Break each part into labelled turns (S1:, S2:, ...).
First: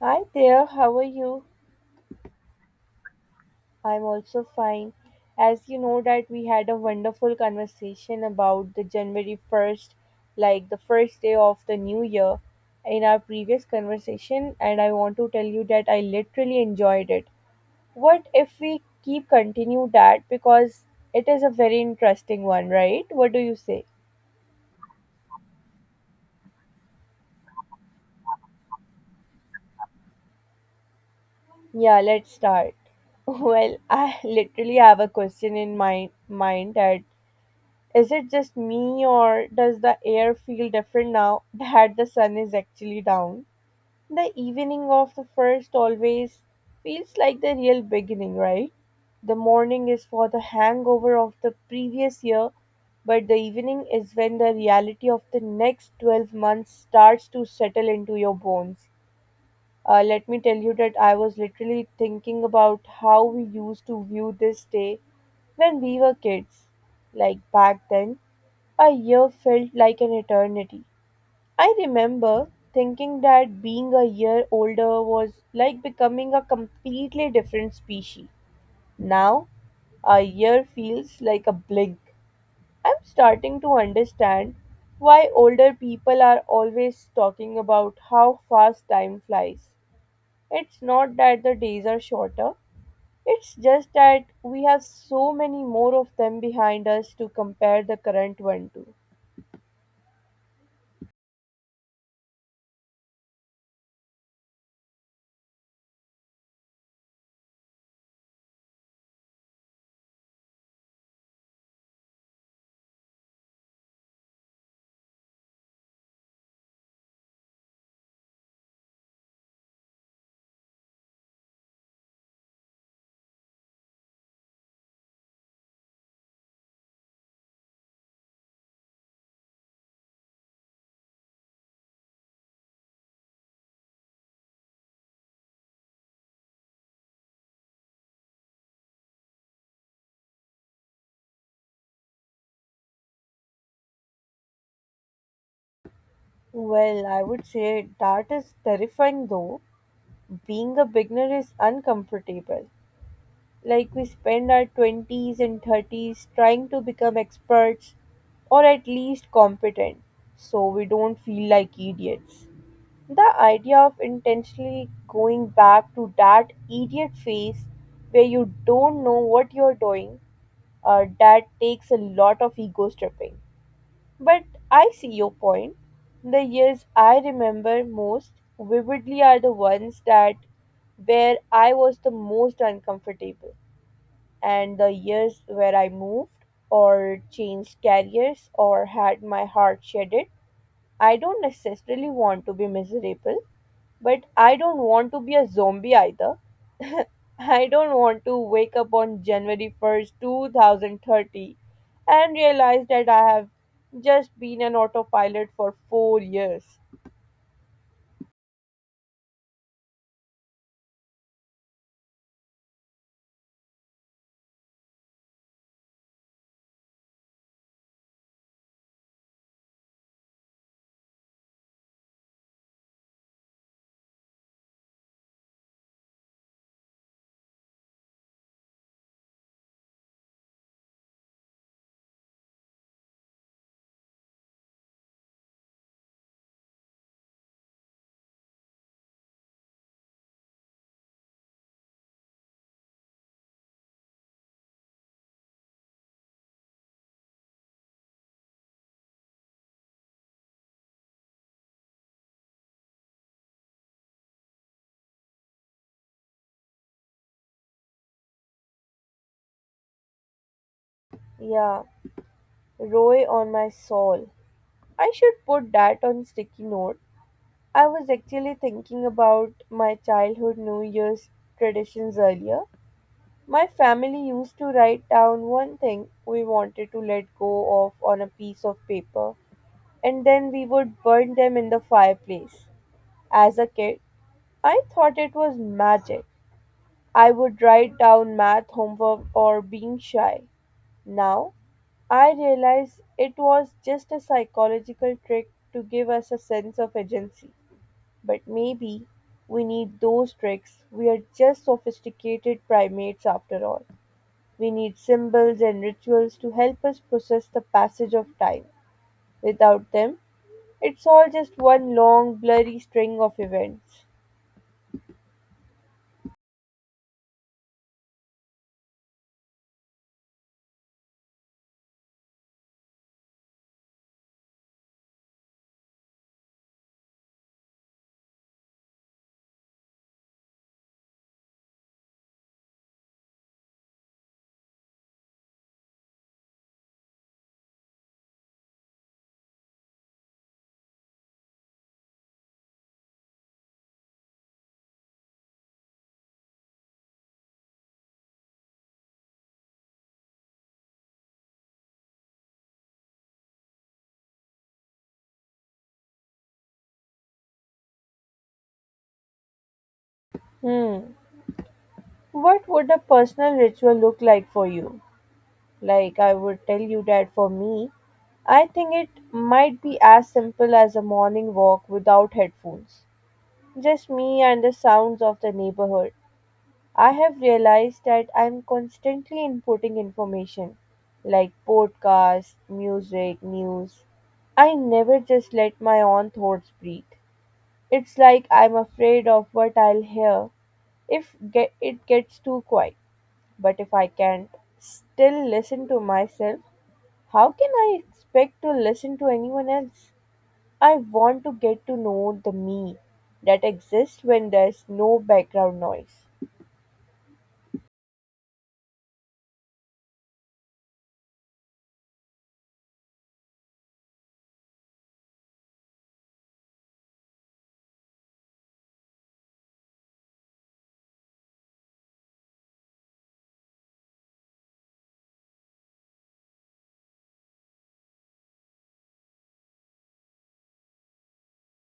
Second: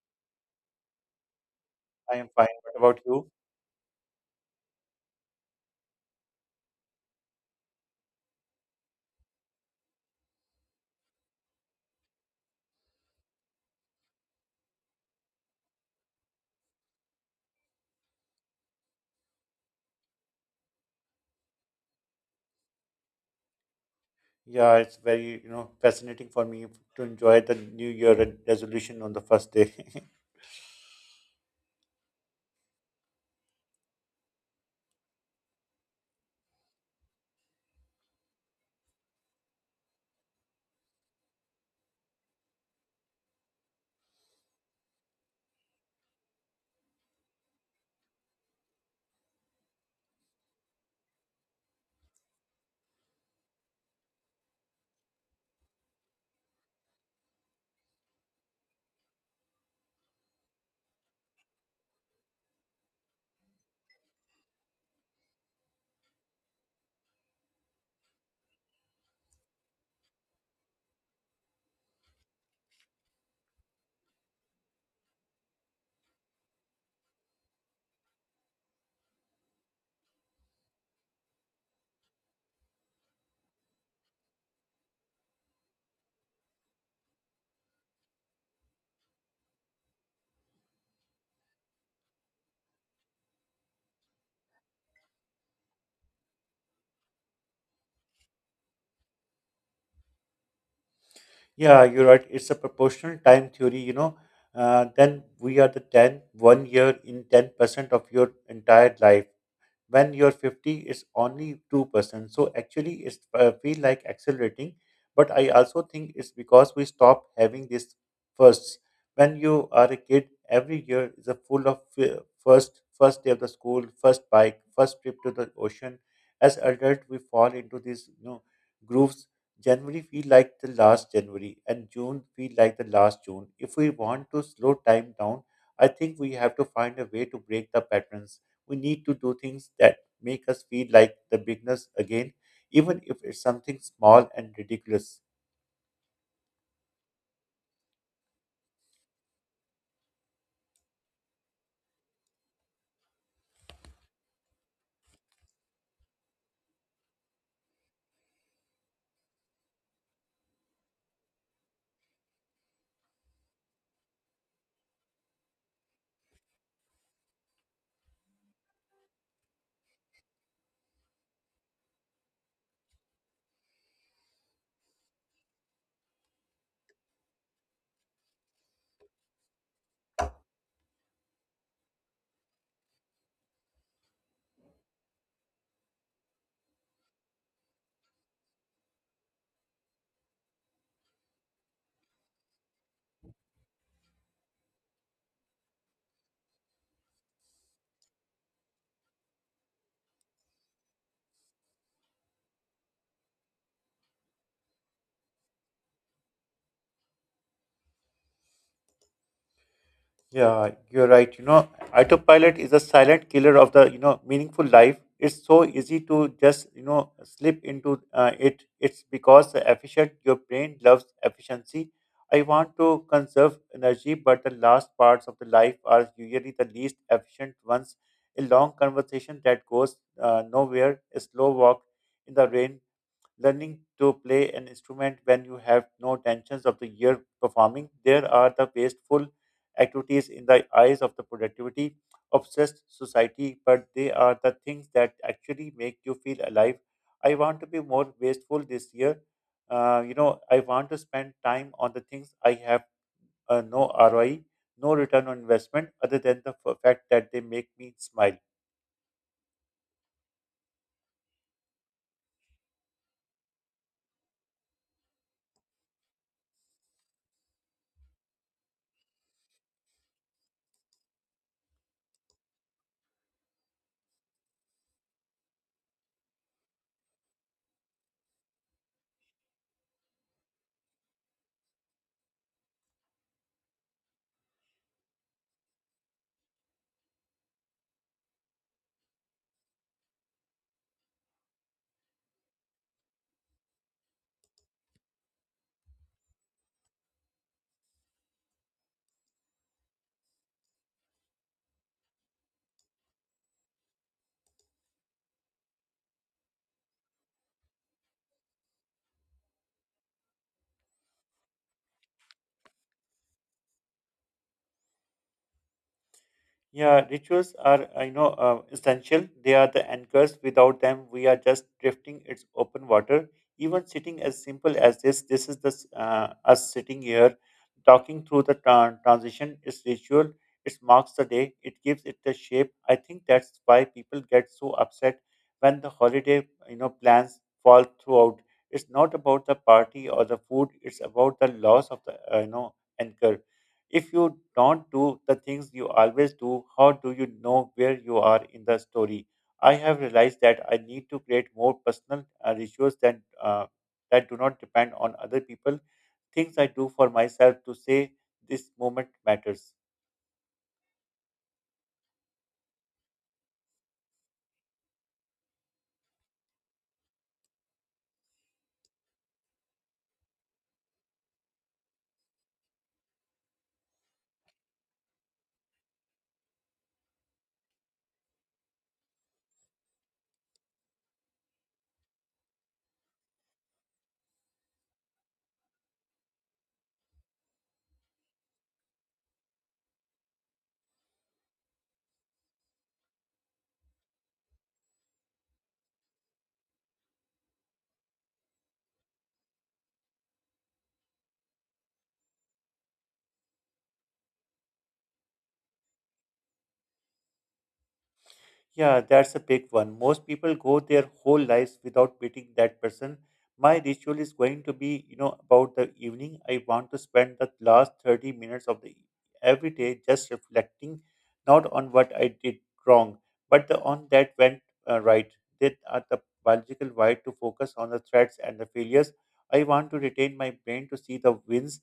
S1: Hi there, how are you?
S2: I am fine. What about you?
S1: I'm also fine. As you know that we had a wonderful conversation about the January 1st, like the first day of the new year in our previous conversation and I want to tell you that I literally enjoyed it. What if we keep continue that because it is a very interesting one, right? What do you say?
S2: Yeah, it's very fascinating for me to enjoy the New Year resolution on the first day.
S1: Yeah, let's start. Well, I literally have a question in my mind that Is it just me, or does the air feel different now that the sun is actually down? The evening of the first always feels like the real beginning, right? The morning is for the hangover of the previous year, but the evening is when the reality of the next 12 months starts to settle into your bones. Let me tell you that I was literally thinking about how we used to view this day when we were kids. Like back then, a year felt like an eternity. I remember thinking that being a year older was like becoming a completely different species. Now, a year feels like a blink. I'm starting to understand why older people are always talking about how fast time flies. It's not that the days are shorter, it's just that we have so many more of them behind us to compare the current one to.
S2: Yeah, you're right. It's a proportional time theory. Then we are the ten one year in 10% of your entire life. When you're 50, it's only 2%. So actually it's feel like accelerating, but I also think it's because we stop having this firsts when you are a kid. Every year is a full of first day of the school, first bike, first trip to the ocean. As adult we fall into these grooves. January feel like the last January, and June feel like the last June. If we want to slow time down, I think we have to find a way to break the patterns. We need to do things that make us feel like the beginners again, even if it's something small and ridiculous.
S1: Well, I would say that is terrifying though. Being a beginner is uncomfortable. Like we spend our 20s and 30s trying to become experts or at least competent so we don't feel like idiots. The idea of intentionally going back to that idiot phase where you don't know what you're doing, that takes a lot of ego stripping. But I see your point. The years I remember most vividly are the ones that where I was the most uncomfortable and the years where I moved or changed careers or had my heart shattered. I don't necessarily want to be miserable, but I don't want to be a zombie either. I don't want to wake up on January 1st, 2030 and realize that I have just been an autopilot for 4 years.
S2: Yeah, you're right. Autopilot is a silent killer of the meaningful life. It's so easy to just slip into it. It's because the efficient, your brain loves efficiency. I want to conserve energy, but the last parts of the life are usually the least efficient ones. A long conversation that goes nowhere, a slow walk in the rain learning to play an instrument when you have no tensions of the year performing. There are the wasteful activities in the eyes of the productivity obsessed society, but they are the things that actually make you feel alive. I want to be more wasteful this year. I want to spend time on the things I have no ROI, no return on investment, other than the fact that they make me smile.
S1: Yeah, Roy on my soul. I should put that on sticky note. I was actually thinking about my childhood New Year's traditions earlier. My family used to write down one thing we wanted to let go of on a piece of paper, and then we would burn them in the fireplace. As a kid, I thought it was magic. I would write down math homework or being shy. Now, I realize it was just a psychological trick to give us a sense of agency. But maybe we need those tricks, we're just sophisticated primates after all. We need symbols and rituals to help us process the passage of time. Without them, it's all just one long, blurry string of events.
S2: Yeah, rituals are essential. They are the anchors. Without them, we are just drifting. It's open water. Even sitting as simple as this, this is the us sitting here, talking through the transition. It's ritual. It marks the day. It gives it the shape. I think that's why people get so upset when the holiday plans fall throughout. It's not about the party or the food. It's about the loss of the anchor. If you don't do the things you always do, how do you know where you are in the story? I have realized that I need to create more personal rituals than that do not depend on other people. Things I do for myself to say this moment matters.
S1: Hmm. What would a personal ritual look like for you? Like, I would tell you that for me, I think it might be as simple as a morning walk without headphones. Just me and the sounds of the neighborhood. I have realized that I'm constantly inputting information like podcasts, music, news. I never just let my own thoughts breathe. It's like I'm afraid of what I'll hear if get, it gets too quiet. But if I can't still listen to myself, how can I expect to listen to anyone else? I want to get to know the me that exists when there's no background noise.
S2: Yeah, that's a big one. Most people go their whole lives without meeting that person. My ritual is going to be about the evening. I want to spend the last 30 minutes of the every day just reflecting, not on what I did wrong, but on that went right. That are the biological why to focus on the threats and the failures. I want to retain my brain to see the wins,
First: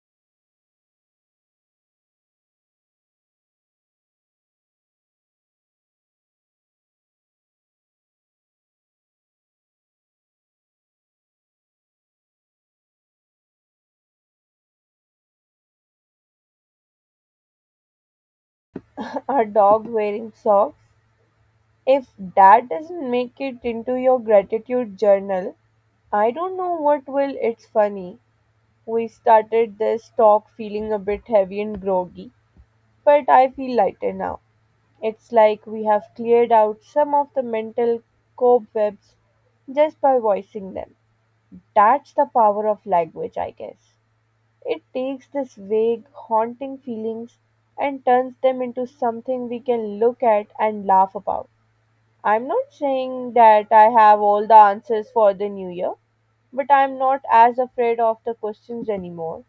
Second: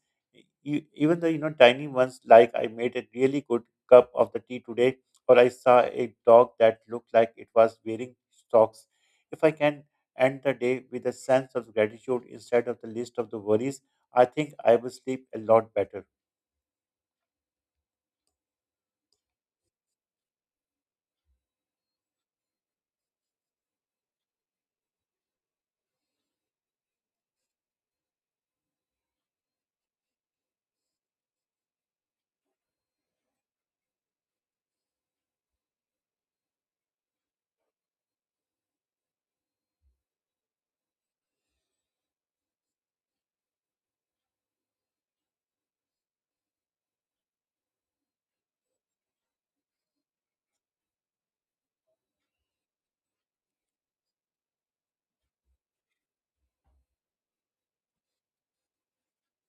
S2: even the tiny ones, like I made a really good cup of the tea today, or I saw a dog that looked like it was wearing socks. If I can end the day with a sense of gratitude instead of the list of the worries, I think I will sleep a lot better.
S1: A dog wearing socks If that doesn't make it into your gratitude journal, I don't know what will. It's funny. We started this talk feeling a bit heavy and groggy, but I feel lighter now. It's like we have cleared out some of the mental cobwebs just by voicing them. That's the power of language, I guess. It takes these vague, haunting feelings and turns them into something we can look at and laugh about. I'm not saying that I have all the answers for the new year, but I'm not as afraid of the questions anymore.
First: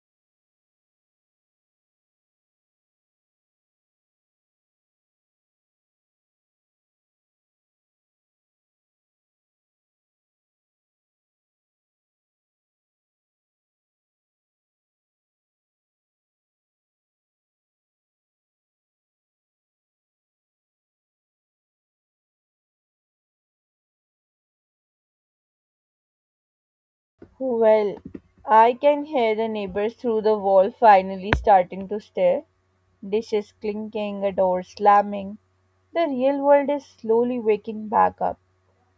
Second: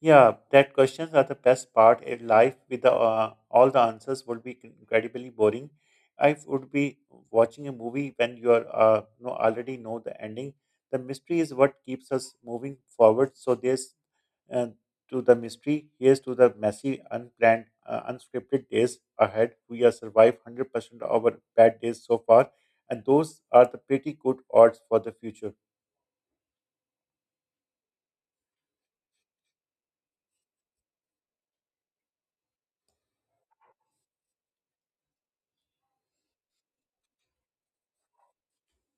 S2: Yeah, that questions are the best part. A life with the, all the answers would be incredibly boring. I would be watching a movie when you are already know the ending. The mystery is what keeps us moving forward. So there's uh, to the mystery. Here's to the messy, unplanned, unscripted days ahead. We have survived 100% of our bad days so far, and those are the pretty good odds for the future.
S1: Well, I can hear the neighbors through the wall finally starting to stare, dishes clinking, a door slamming. The real world is slowly waking back up,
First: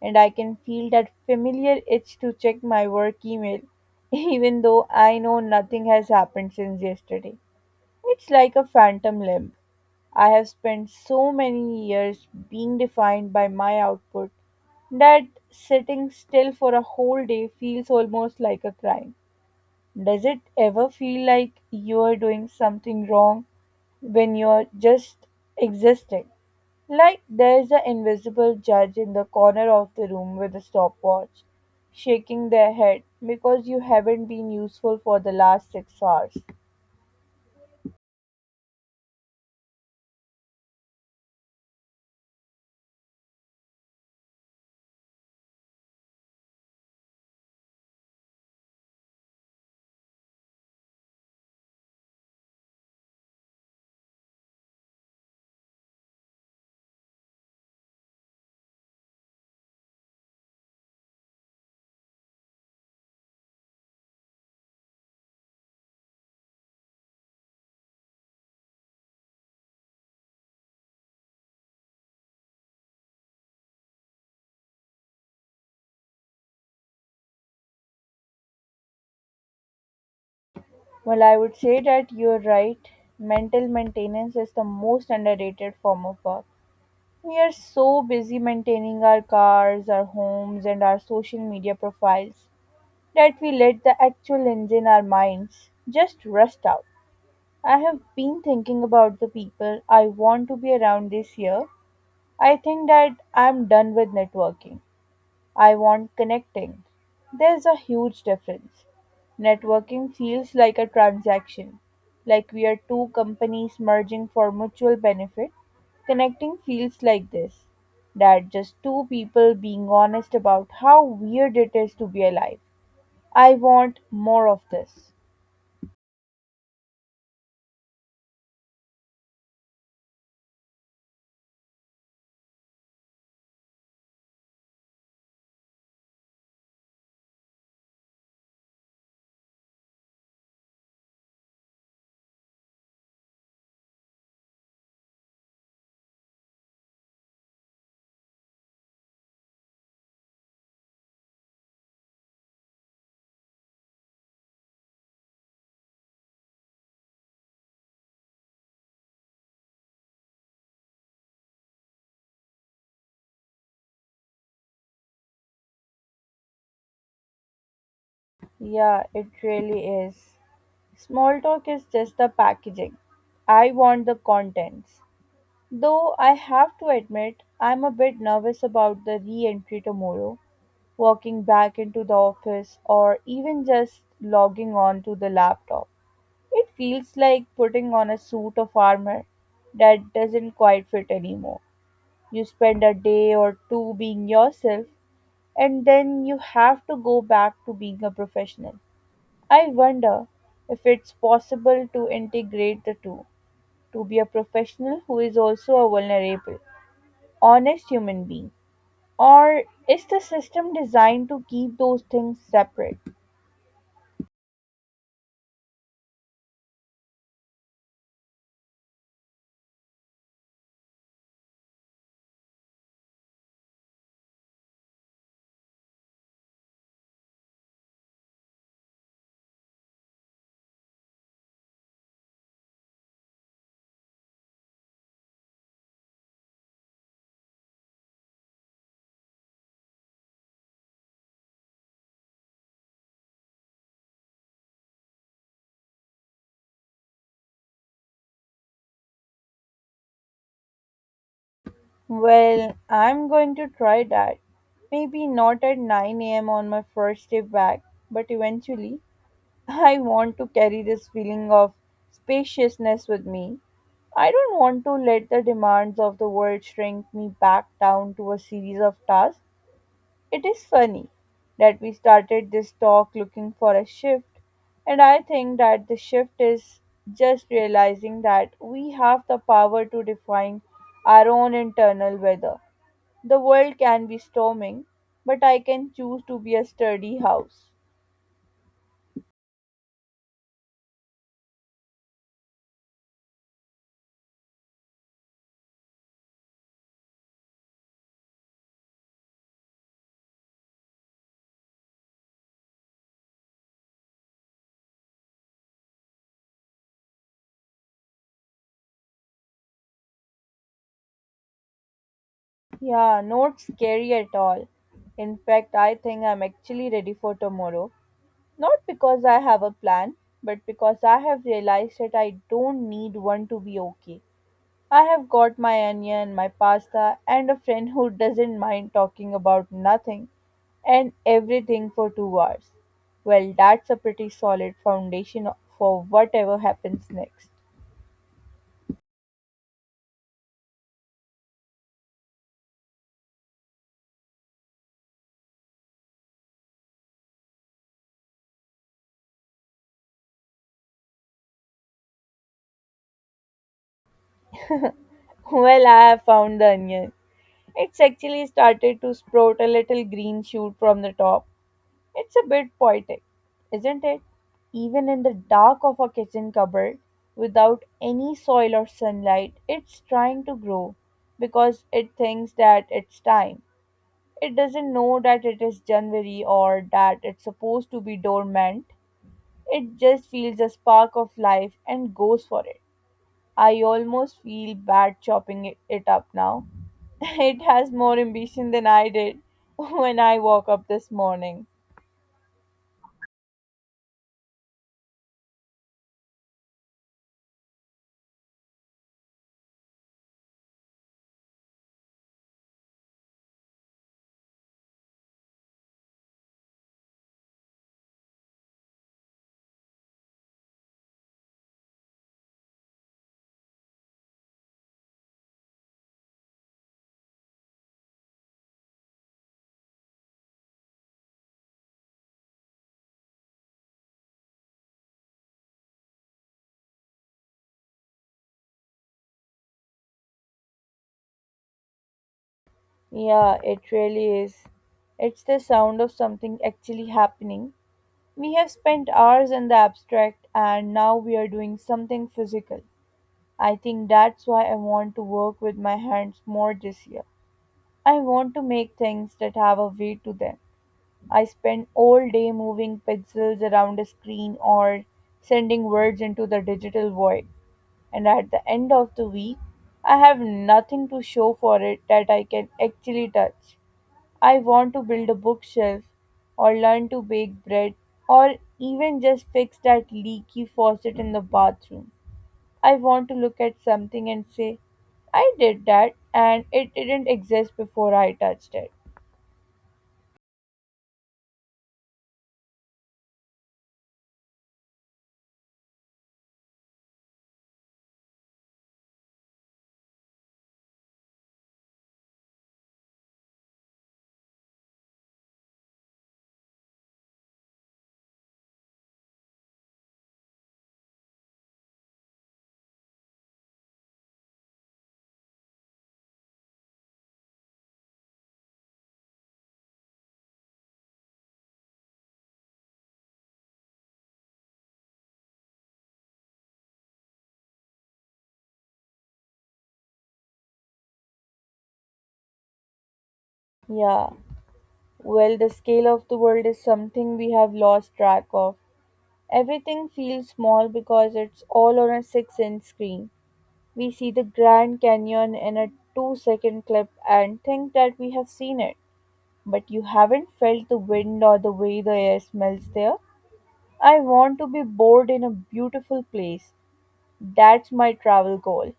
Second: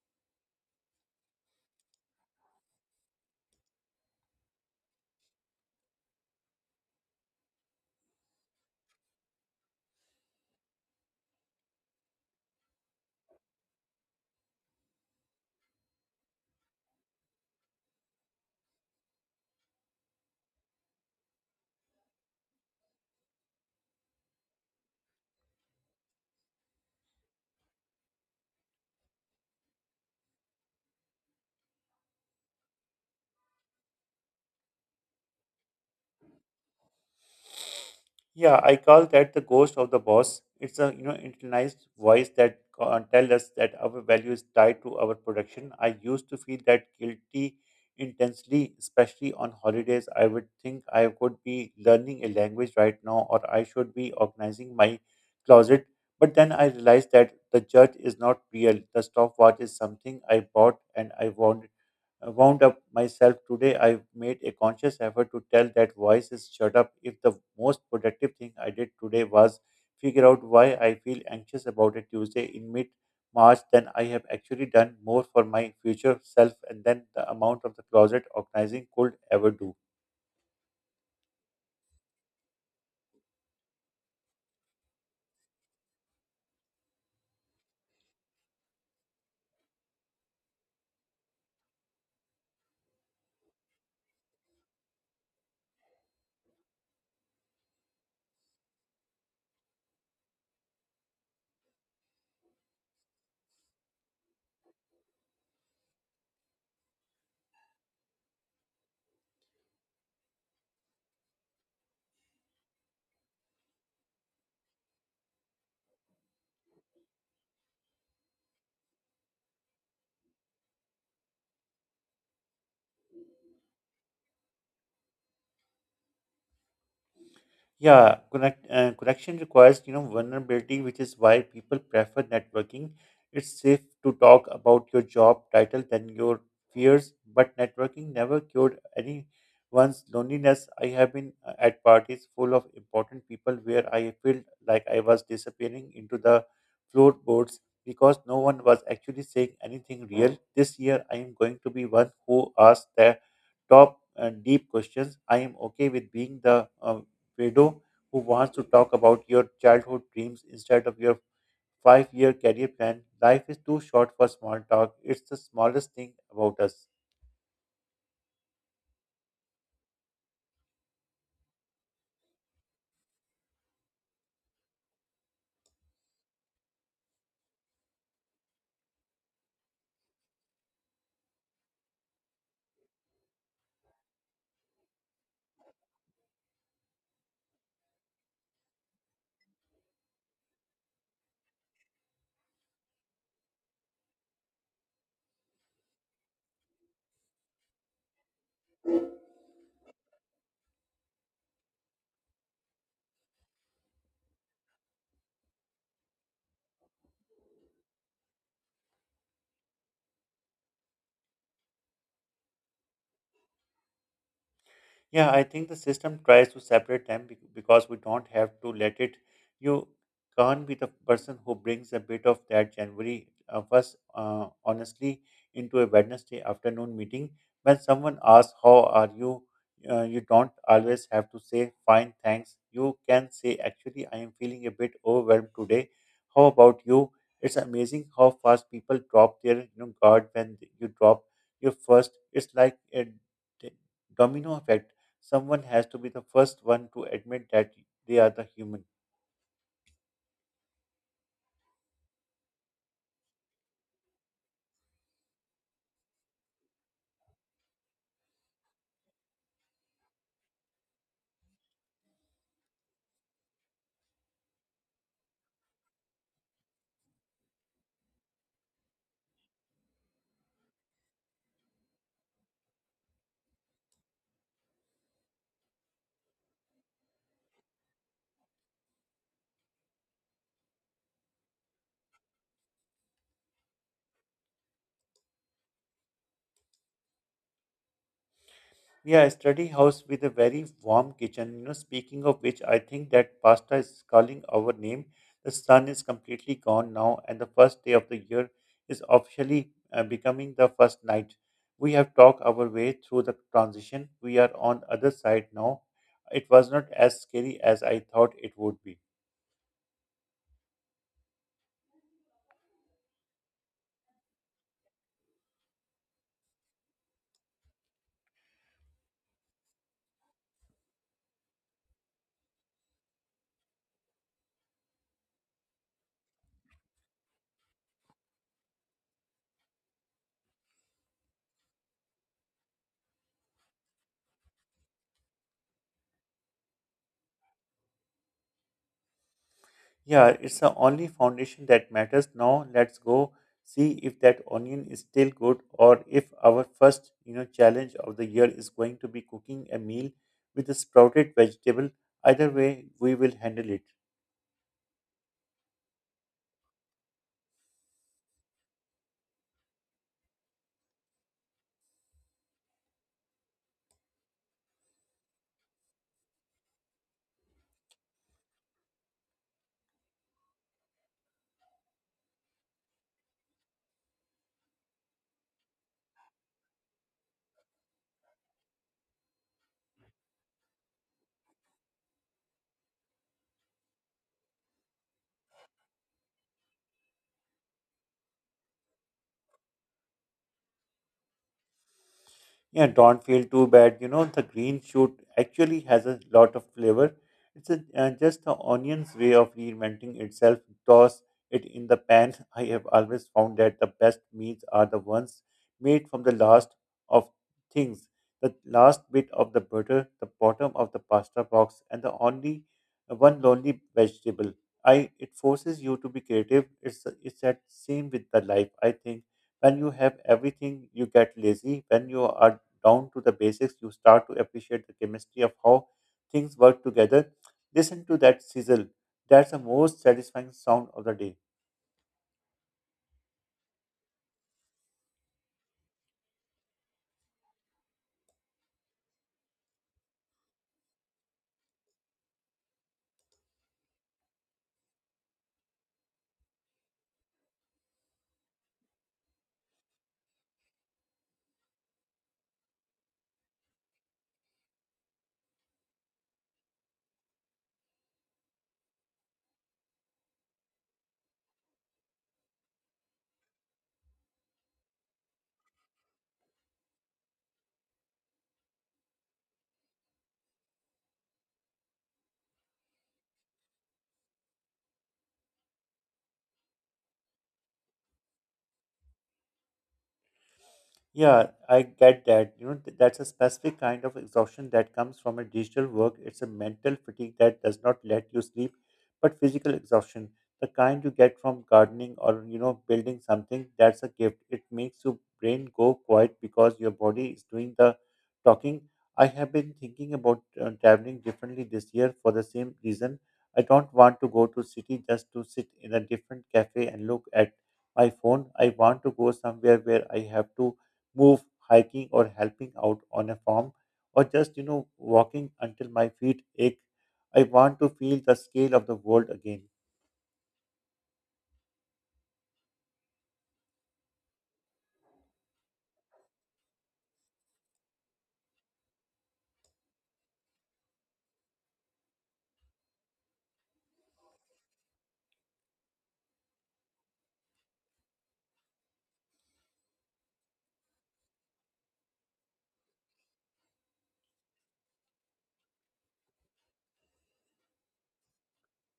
S1: and I can feel that familiar itch to check my work email, even though I know nothing has happened since yesterday. It's like a phantom limb. I have spent so many years being defined by my output that sitting still for a whole day feels almost like a crime. Does it ever feel like you are doing something wrong when you're just existing? Like there's an invisible judge in the corner of the room with a stopwatch, shaking their head because you haven't been useful for the last 6 hours.
S2: Yeah, I call that the ghost of the boss. It's a internalized voice that tell us that our value is tied to our production. I used to feel that guilty intensely, especially on holidays. I would think I could be learning a language right now, or I should be organizing my closet. But then I realized that the judge is not real. The stopwatch is something I bought and I wanted wound up myself today. I made a conscious effort to tell that voice is shut up. If the most productive thing I did today was figure out why I feel anxious about a Tuesday in mid March, then I have actually done more for my future self and than the amount of the closet organizing could ever do.
S1: Well, I would say that you're right. Mental maintenance is the most underrated form of work. We are so busy maintaining our cars, our homes, and our social media profiles that we let the actual engine, our minds, just rust out. I have been thinking about the people I want to be around this year. I think that I'm done with networking. I want connecting. There's a huge difference. Networking feels like a transaction, like we are two companies merging for mutual benefit. Connecting feels like this that just two people being honest about how weird it is to be alive. I want more of this.
S2: Yeah, connection requires vulnerability, which is why people prefer networking. It's safe to talk about your job title than your fears, but networking never cured anyone's loneliness. I have been at parties full of important people where I felt like I was disappearing into the floorboards because no one was actually saying anything real. This year, I am going to be one who asks top deep questions. I am okay with being the widow who wants to talk about your childhood dreams instead of your 5-year career plan. Life is too short for small talk. It's the smallest thing about us.
S1: Yeah, it really is. Small talk is just the packaging. I want the contents. Though I have to admit, I'm a bit nervous about the re entry tomorrow, walking back into the office, or even just logging on to the laptop. It feels like putting on a suit of armor that doesn't quite fit anymore. You spend a day or two being yourself, and then you have to go back to being a professional. I wonder if it's possible to integrate the two, to be a professional who is also a vulnerable honest human being? Or is the system designed to keep those things separate?
S2: Yeah, I think the system tries to separate them because we don't have to let it. You can't be the person who brings a bit of that January of us, honestly, into a Wednesday afternoon meeting. When someone asks, "How are you?" You don't always have to say, "Fine, thanks." You can say, "Actually, I am feeling a bit overwhelmed today. How about you?" It's amazing how fast people drop their guard when you drop your first. It's like a domino effect. Someone has to be the first one to admit that they are the human.
S1: Well, I'm going to try that. Maybe not at 9 a.m. on my first day back, but eventually I want to carry this feeling of spaciousness with me. I don't want to let the demands of the world shrink me back down to a series of tasks. It is funny that we started this talk looking for a shift, and I think that the shift is just realizing that we have the power to define our own internal weather. The world can be storming, but I can choose to be a sturdy house.
S2: Yeah, a study house with a very warm kitchen. Speaking of which, I think that pasta is calling our name. The sun is completely gone now, and the first day of the year is officially becoming the first night. We have talked our way through the transition. We are on other side now. It was not as scary as I thought it would be.
S1: Yeah, not scary at all. In fact, I think I'm actually ready for tomorrow. Not because I have a plan, but because I have realized that I don't need one to be okay. I have got my onion, my pasta, and a friend who doesn't mind talking about nothing and everything for 2 hours. Well, that's a pretty solid foundation for whatever happens next.
S2: Yeah, it's the only foundation that matters. Now let's go see if that onion is still good, or if our first challenge of the year is going to be cooking a meal with a sprouted vegetable. Either way, we will handle it.
S1: Well, I have found the onion. It's actually started to sprout a little green shoot from the top. It's a bit poetic, isn't it? Even in the dark of a kitchen cupboard, without any soil or sunlight, it's trying to grow because it thinks that it's time. It doesn't know that it is January or that it's supposed to be dormant. It just feels a spark of life and goes for it. I almost feel bad chopping it up now. It has more ambition than I did when I woke up this morning.
S2: Yeah, don't feel too bad. The green shoot actually has a lot of flavor. It's just the onion's way of reinventing itself. Toss it in the pan. I have always found that the best meals are the ones made from the last of things. The last bit of the butter, the bottom of the pasta box, and the only one lonely vegetable. I it forces you to be creative. It's that same with the life. I think when you have everything you get lazy. When you are down to the basics, you start to appreciate the chemistry of how things work together. Listen to that sizzle. That's the most satisfying sound of the day.
S1: Yeah, it really is. It's the sound of something actually happening. We have spent hours in the abstract and now we are doing something physical. I think that's why I want to work with my hands more this year. I want to make things that have a weight to them. I spend all day moving pixels around a screen or sending words into the digital void. And at the end of the week, I have nothing to show for it that I can actually touch. I want to build a bookshelf or learn to bake bread or even just fix that leaky faucet in the bathroom. I want to look at something and say, I did that and it didn't exist before I touched it.
S2: Yeah, I get that. That's a specific kind of exhaustion that comes from a digital work. It's a mental fatigue that does not let you sleep, but physical exhaustion, the kind you get from gardening or building something, that's a gift. It makes your brain go quiet because your body is doing the talking. I have been thinking about traveling differently this year for the same reason. I don't want to go to city just to sit in a different cafe and look at my phone. I want to go somewhere where I have to move, hiking, or helping out on a farm, or just walking until my feet ache. I want to feel the scale of the world again.
S1: Yeah. Well, the scale of the world is something we have lost track of. Everything feels small because it's all on a 6-inch inch screen. We see the Grand Canyon in a 2-second clip and think that we have seen it. But you haven't felt the wind or the way the air smells there. I want to be bored in a beautiful place, that's my travel goal:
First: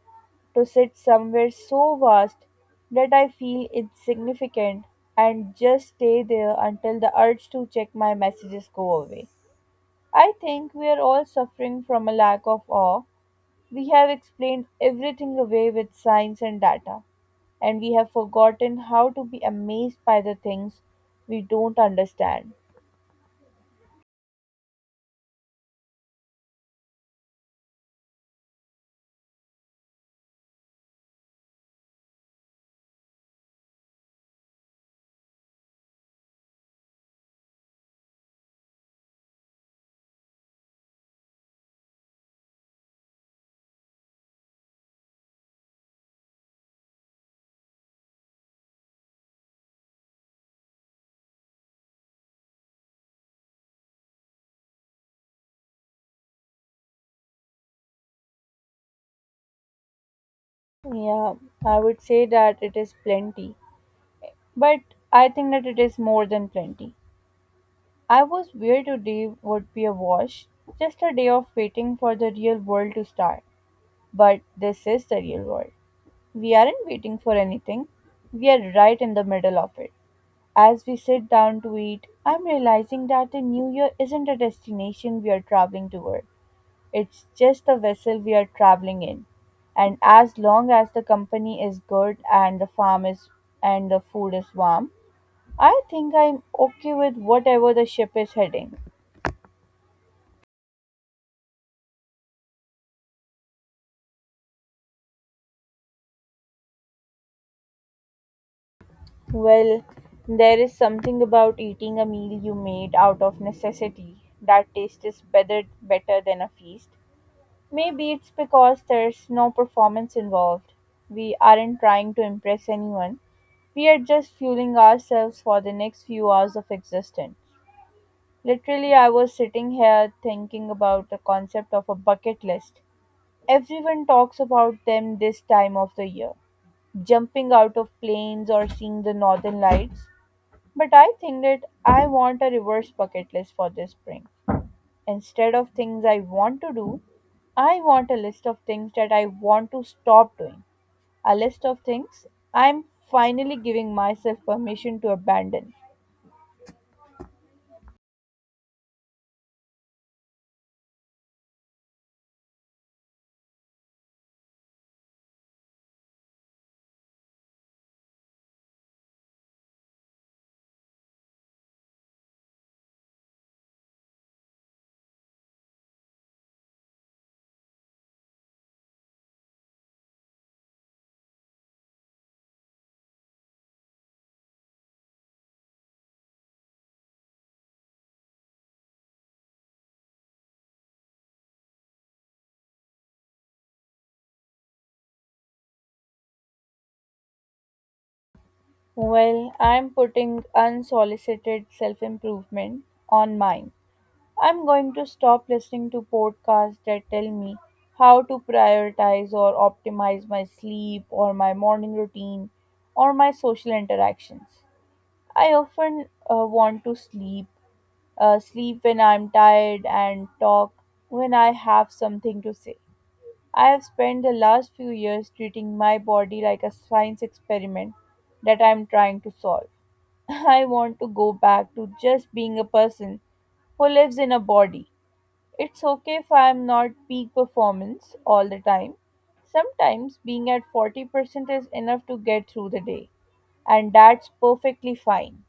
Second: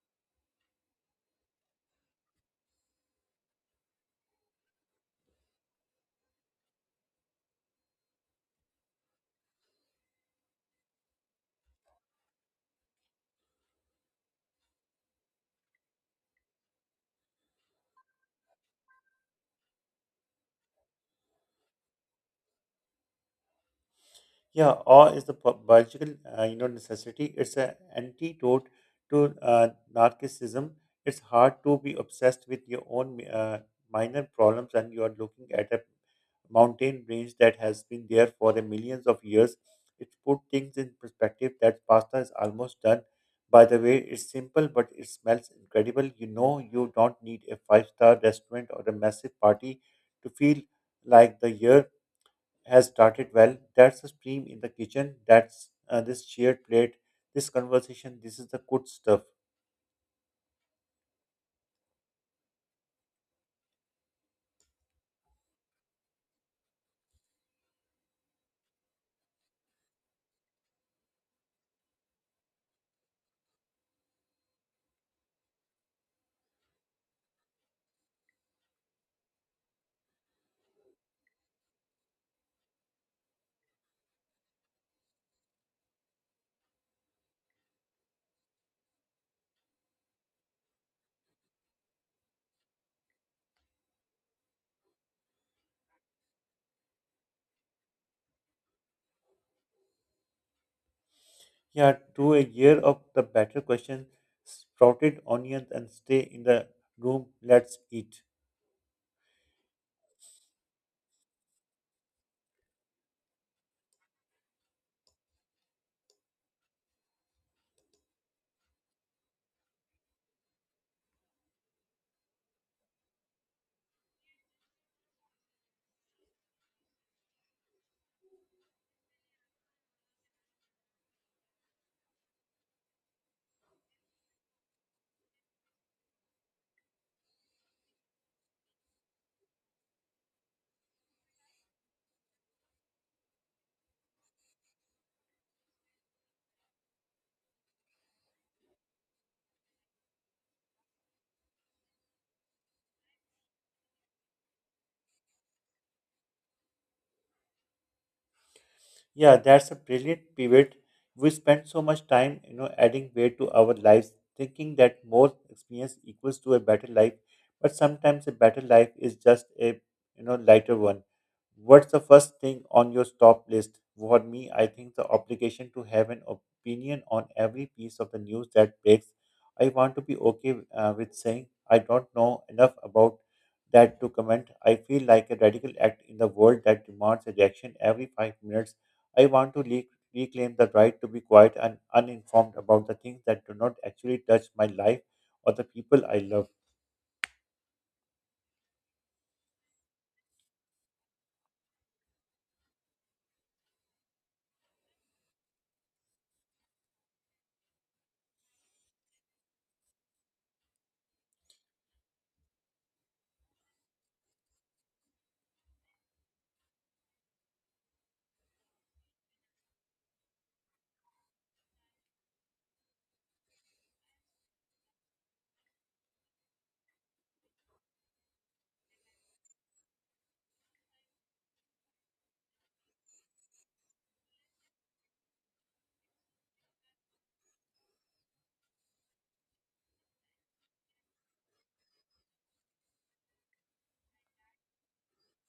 S1: to sit somewhere so vast that I feel insignificant and just stay there until the urge to check my messages go away. I think we are all suffering from a lack of awe. We have explained everything away with science and data, and we have forgotten how to be amazed by the things we don't understand.
S2: Yeah, awe is the biological, necessity. It's an antidote to narcissism. It's hard to be obsessed with your own minor problems, and you are looking at a mountain range that has been there for the millions of years. It put things in perspective. That pasta is almost done. By the way, it's simple, but it smells incredible. You don't need a five-star restaurant or a massive party to feel like the year has started well. That's the steam in the kitchen. That's this shared plate. This conversation. This is the good stuff.
S1: Yeah, I would say that it is plenty, but I think that it is more than plenty. I was where today would be a wash, just a day of waiting for the real world to start. But this is the real world. We aren't waiting for anything, we are right in the middle of it. As we sit down to eat, I'm realizing that the new year isn't a destination we are traveling toward. It's just the vessel we are traveling in. And as long as the company is good and the farm is and the food is warm, I think I'm okay with whatever the ship is heading.
S2: Yeah, to a year of the better question, sprouted onions and stay in the room. Let's eat.
S1: Well, there is something about eating a meal you made out of necessity that taste is better than a feast. Maybe it's because there's no performance involved. We aren't trying to impress anyone. We are just fueling ourselves for the next few hours of existence. Literally, I was sitting here thinking about the concept of a bucket list. Everyone talks about them this time of the year. Jumping out of planes or seeing the northern lights. But I think that I want a reverse bucket list for this spring. Instead of things I want to do, I want a list of things that I want to stop doing. A list of things I'm finally giving myself permission to abandon.
S2: Yeah, that's a brilliant pivot. We spend so much time adding weight to our lives, thinking that more experience equals to a better life. But sometimes a better life is just a lighter one. What's the first thing on your stop list? For me, I think the obligation to have an opinion on every piece of the news that breaks. I want to be okay with saying I don't know enough about that to comment. I feel like a radical act in the world that demands a reaction every 5 minutes. I want to le- Reclaim the right to be quiet and uninformed about the things that do not actually touch my life or the people I love.
S1: Well, I'm putting unsolicited self improvement on mine. I'm going to stop listening to podcasts that tell me how to prioritize or optimize my sleep or my morning routine or my social interactions. I often want to sleep when I'm tired, and talk when I have something to say. I have spent the last few years treating my body like a science experiment that I'm trying to solve. I want to go back to just being a person who lives in a body. It's okay if I'm not peak performance all the time. Sometimes being at 40% is enough to get through the day, and that's perfectly fine.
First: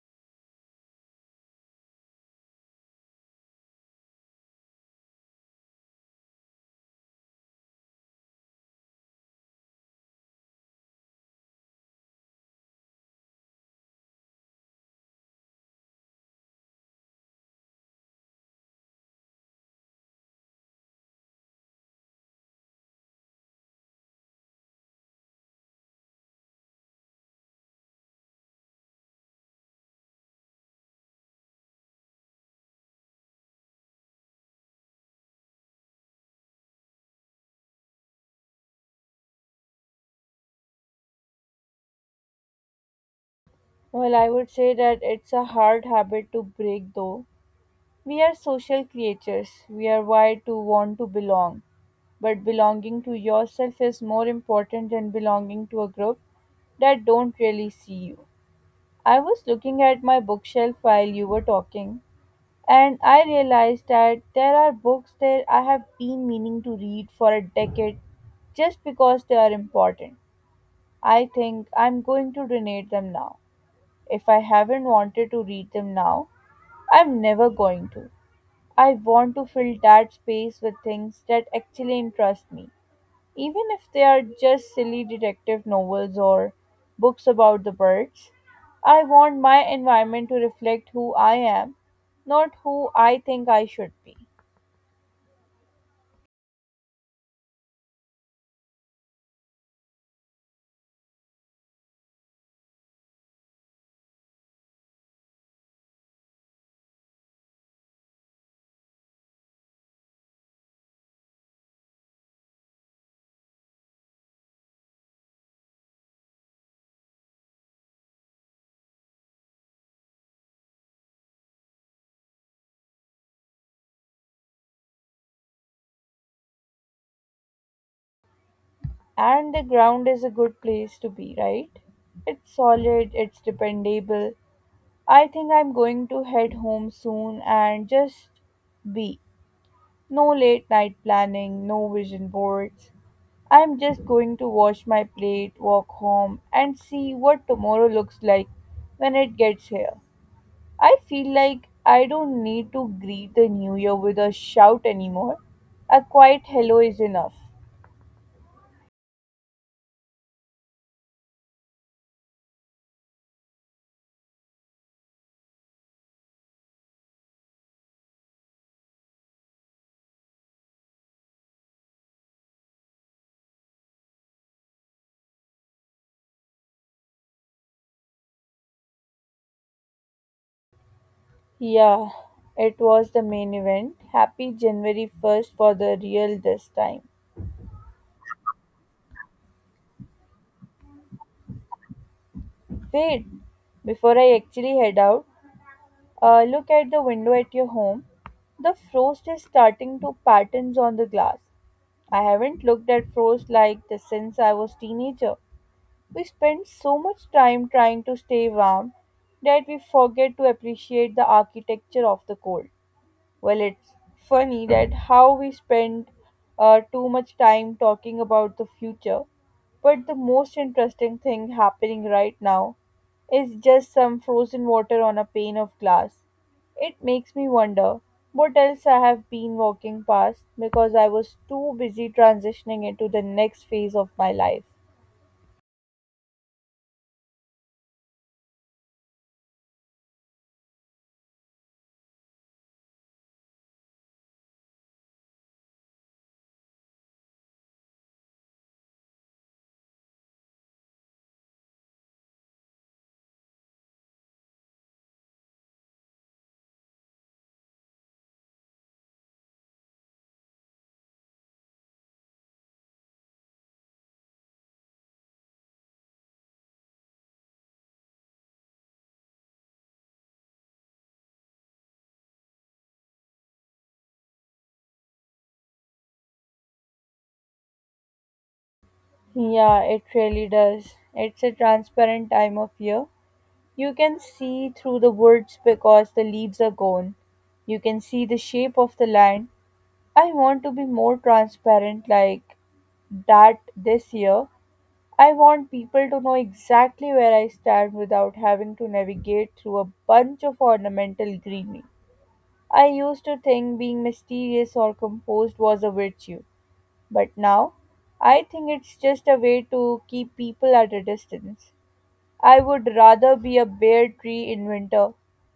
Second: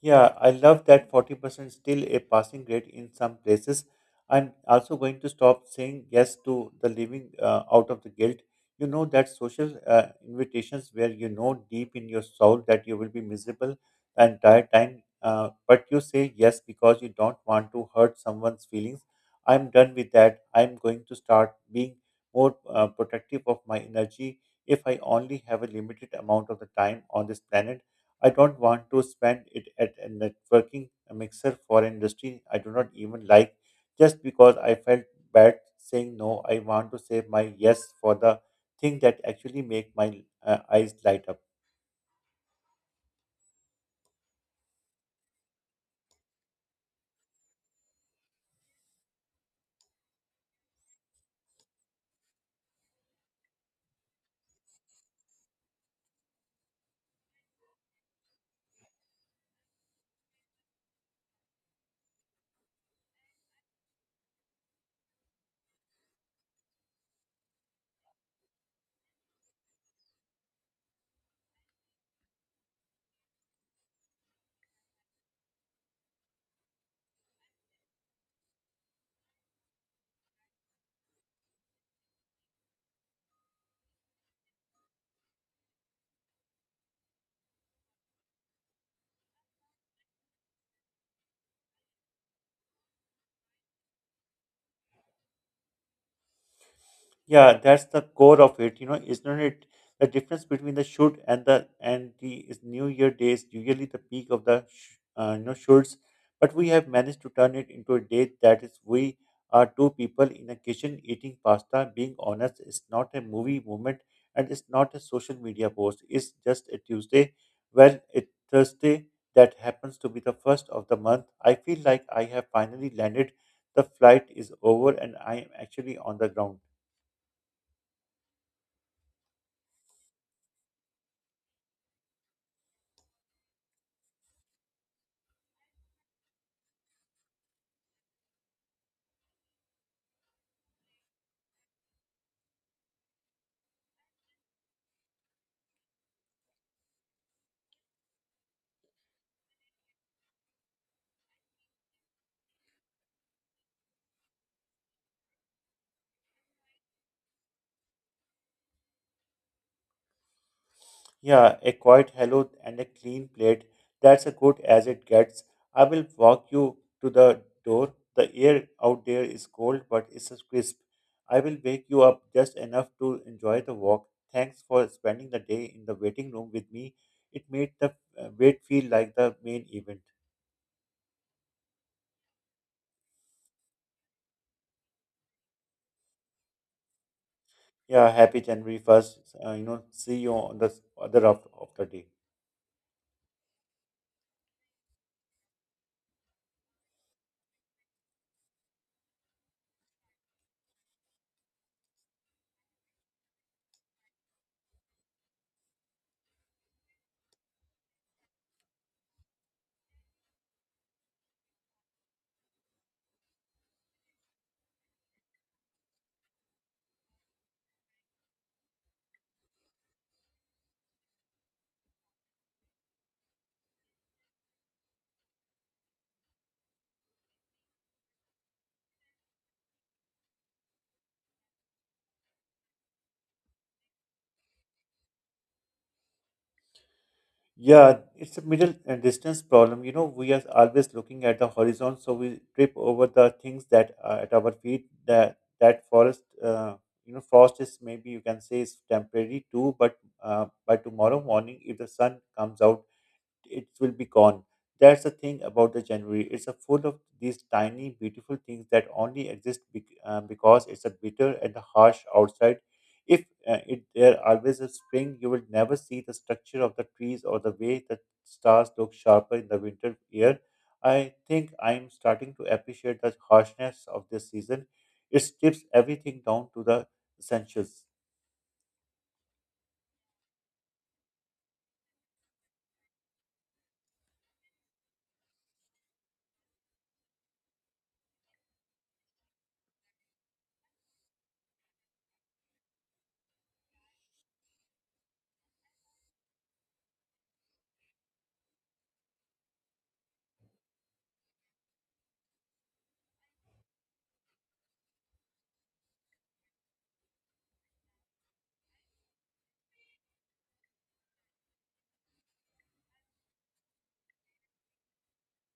S2: Yeah, I love that 40% still a passing grade in some places. I'm also going to stop saying yes to the living out of the guilt. You know that social invitations where you know deep in your soul that you will be miserable the entire time, but you say yes because you don't want to hurt someone's feelings. I'm done with that. I'm going to start being more protective of my energy if I only have a limited amount of the time on this planet. I don't want to spend it at a networking mixer for industry I do not even like just because I felt bad saying no. I want to save my yes for the thing that actually make my eyes light up.
S1: Well, I would say that it's a hard habit to break though. We are social creatures. We are wired to want to belong. But belonging to yourself is more important than belonging to a group that don't really see you. I was looking at my bookshelf while you were talking, and I realized that there are books that I have been meaning to read for a decade just because they are important. I think I'm going to donate them now. If I haven't wanted to read them now, I'm never going to. I want to fill that space with things that actually interest me, even if they are just silly detective novels or books about the birds. I want my environment to reflect who I am, not who I think I should be.
S2: Yeah, that's the core of it. You know, isn't it the difference between the shoot and the is New Year day is usually the peak of the you know shoots, but we have managed to turn it into a day that is we are two people in a kitchen eating pasta. Being honest, it's not a movie moment and it's not a social media post. It's just a Tuesday. Well, a Thursday that happens to be the first of the month. I feel like I have finally landed. The flight is over and I am actually on the ground.
S1: And the ground is a good place to be, right? It's solid, it's dependable. I think I'm going to head home soon and just be. No late night planning, no vision boards. I'm just going to wash my plate, walk home, and see what tomorrow looks like when it gets here. I feel like I don't need to greet the new year with a shout anymore. A quiet hello is enough.
S2: Yeah, a quiet hello and a clean plate. That's as good as it gets. I will walk you to the door. The air out there is cold, but it's crisp. I will wake you up just enough to enjoy the walk. Thanks for spending the day in the waiting room with me. It made the wait feel like the main event.
S1: Yeah, it was the main event. Happy January 1st for the real this time.
S2: Yeah, happy January 1st. You know, see you on the other half of the day.
S1: Wait, before I actually head out, look at the window at your home. The frost is starting to patterns on the glass. I haven't looked at frost like this since I was teenager. We spend so much time trying to stay warm that we forget to appreciate the architecture of the cold. Well, it's funny that how we spend too much time talking about the future, but the most interesting thing happening right now is just some frozen water on a pane of glass. It makes me wonder what else I have been walking past because I was too busy transitioning into the next phase of my life.
S2: Yeah, it's a middle and distance problem. You know, we are always looking at the horizon, so we trip over the things that are at our feet. That forest, you know, frost is maybe you can say is temporary too, but by tomorrow morning, if the sun comes out it will be gone. That's the thing about the January. It's a full of these tiny, beautiful things that only exist because it's a bitter and a harsh outside. If it, there always a spring, you will never see the structure of the trees or the way the stars look sharper in the winter year. I think I'm starting to appreciate the harshness of this season. It strips everything down to the essentials.
S1: Yeah, it really does. It's a transparent time of year. You can see through the woods because the leaves are gone. You can see the shape of the land. I want to be more transparent like that this year. I want people to know exactly where I stand without having to navigate through a bunch of ornamental greenery. I used to think being mysterious or composed was a virtue, but now I think it's just a way to keep people at a distance. I would rather be a bare tree in winter,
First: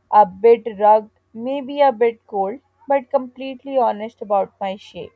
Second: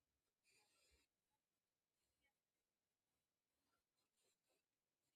S1: a bit rugged, maybe a bit cold, but completely honest about my shape.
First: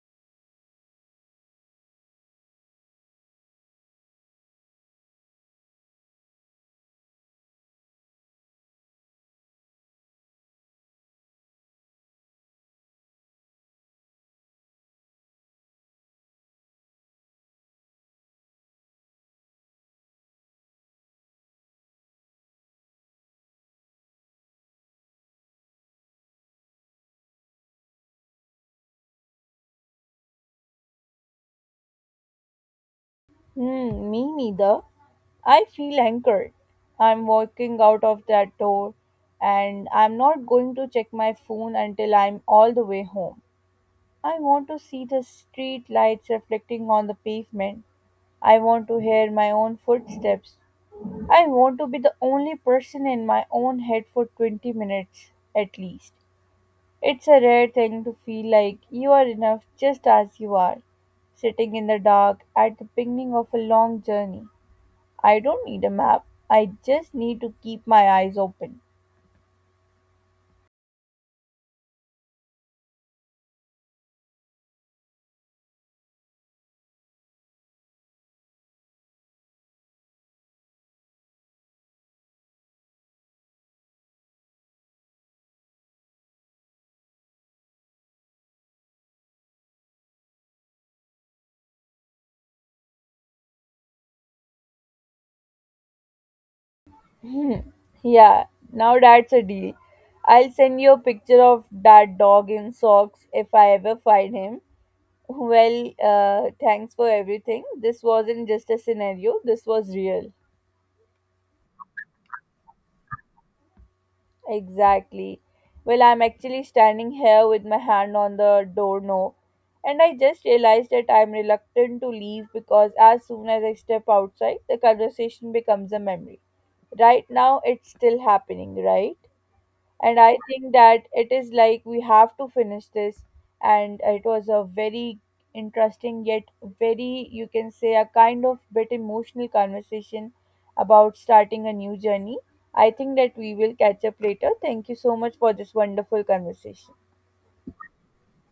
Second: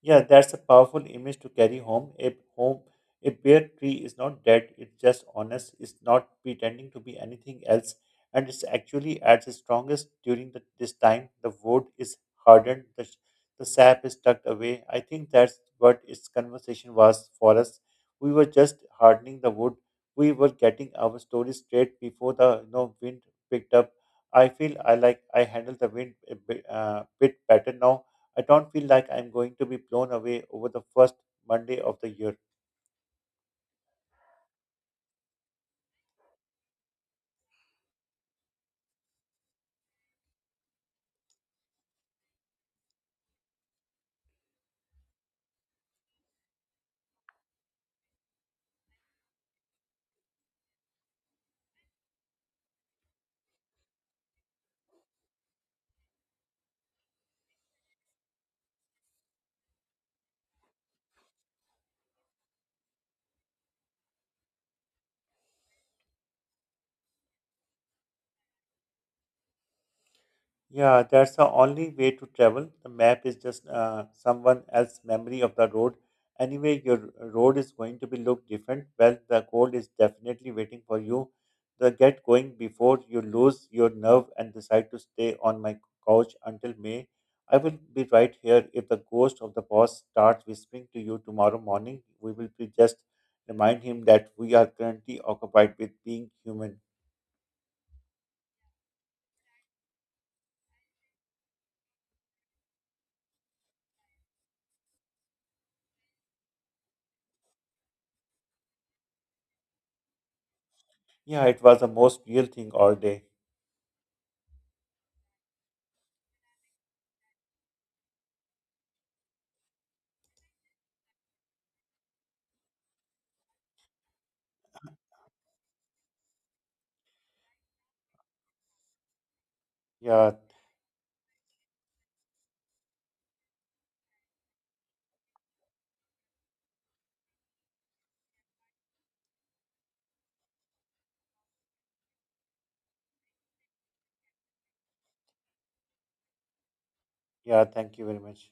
S2: Yeah, that's a powerful image to carry home. A home, a bare tree is not dead. It's just honest. It's not pretending to be anything else, and it's actually at its strongest during this time. The wood is hardened. The sap is tucked away. I think that's what its conversation was for us. We were just hardening the wood. We were getting our story straight before the wind picked up. I feel I like I handle the wind a bit better now. I don't feel like I'm going to be blown away over the first Monday of the year.
S1: Hmm, me neither. I feel anchored. I'm walking out of that door and I'm not going to check my phone until I'm all the way home. I want to see the street lights reflecting on the pavement. I want to hear my own footsteps. I want to be the only person in my own head for 20 minutes at least. It's a rare thing to feel like you are enough just as you are, sitting in the dark at the beginning of a long journey. I don't need a map, I just need to keep my eyes open.
S2: Yeah, that's the only way to travel. The map is just someone else's memory of the road. Anyway, your road is going to be look different. Well, the cold is definitely waiting for you. The get going before you lose your nerve and decide to stay on my couch until May. I will be right here if the ghost of the boss starts whispering to you tomorrow morning. We will be just remind him that we are currently occupied with being human.
S1: Hmm. Yeah, now that's a deal. I'll send you a picture of that dog in socks if I ever find him. Well, thanks for everything. This wasn't just a scenario, this was real.
S2: Yeah, it was the most real thing all day.
S1: Exactly. Well, I'm actually standing here with my hand on the doorknob, and I just realized that I'm reluctant to leave because as soon as I step outside, the conversation becomes a memory. Right now, it's still happening, right? And
S2: Yeah,
S1: I think that it is like we have to finish this, and it was a very interesting, yet very, you can say, a kind of bit emotional conversation about starting a new journey. I think that we will catch up later. Thank you so much for this wonderful conversation.
S2: Yeah, thank you very much.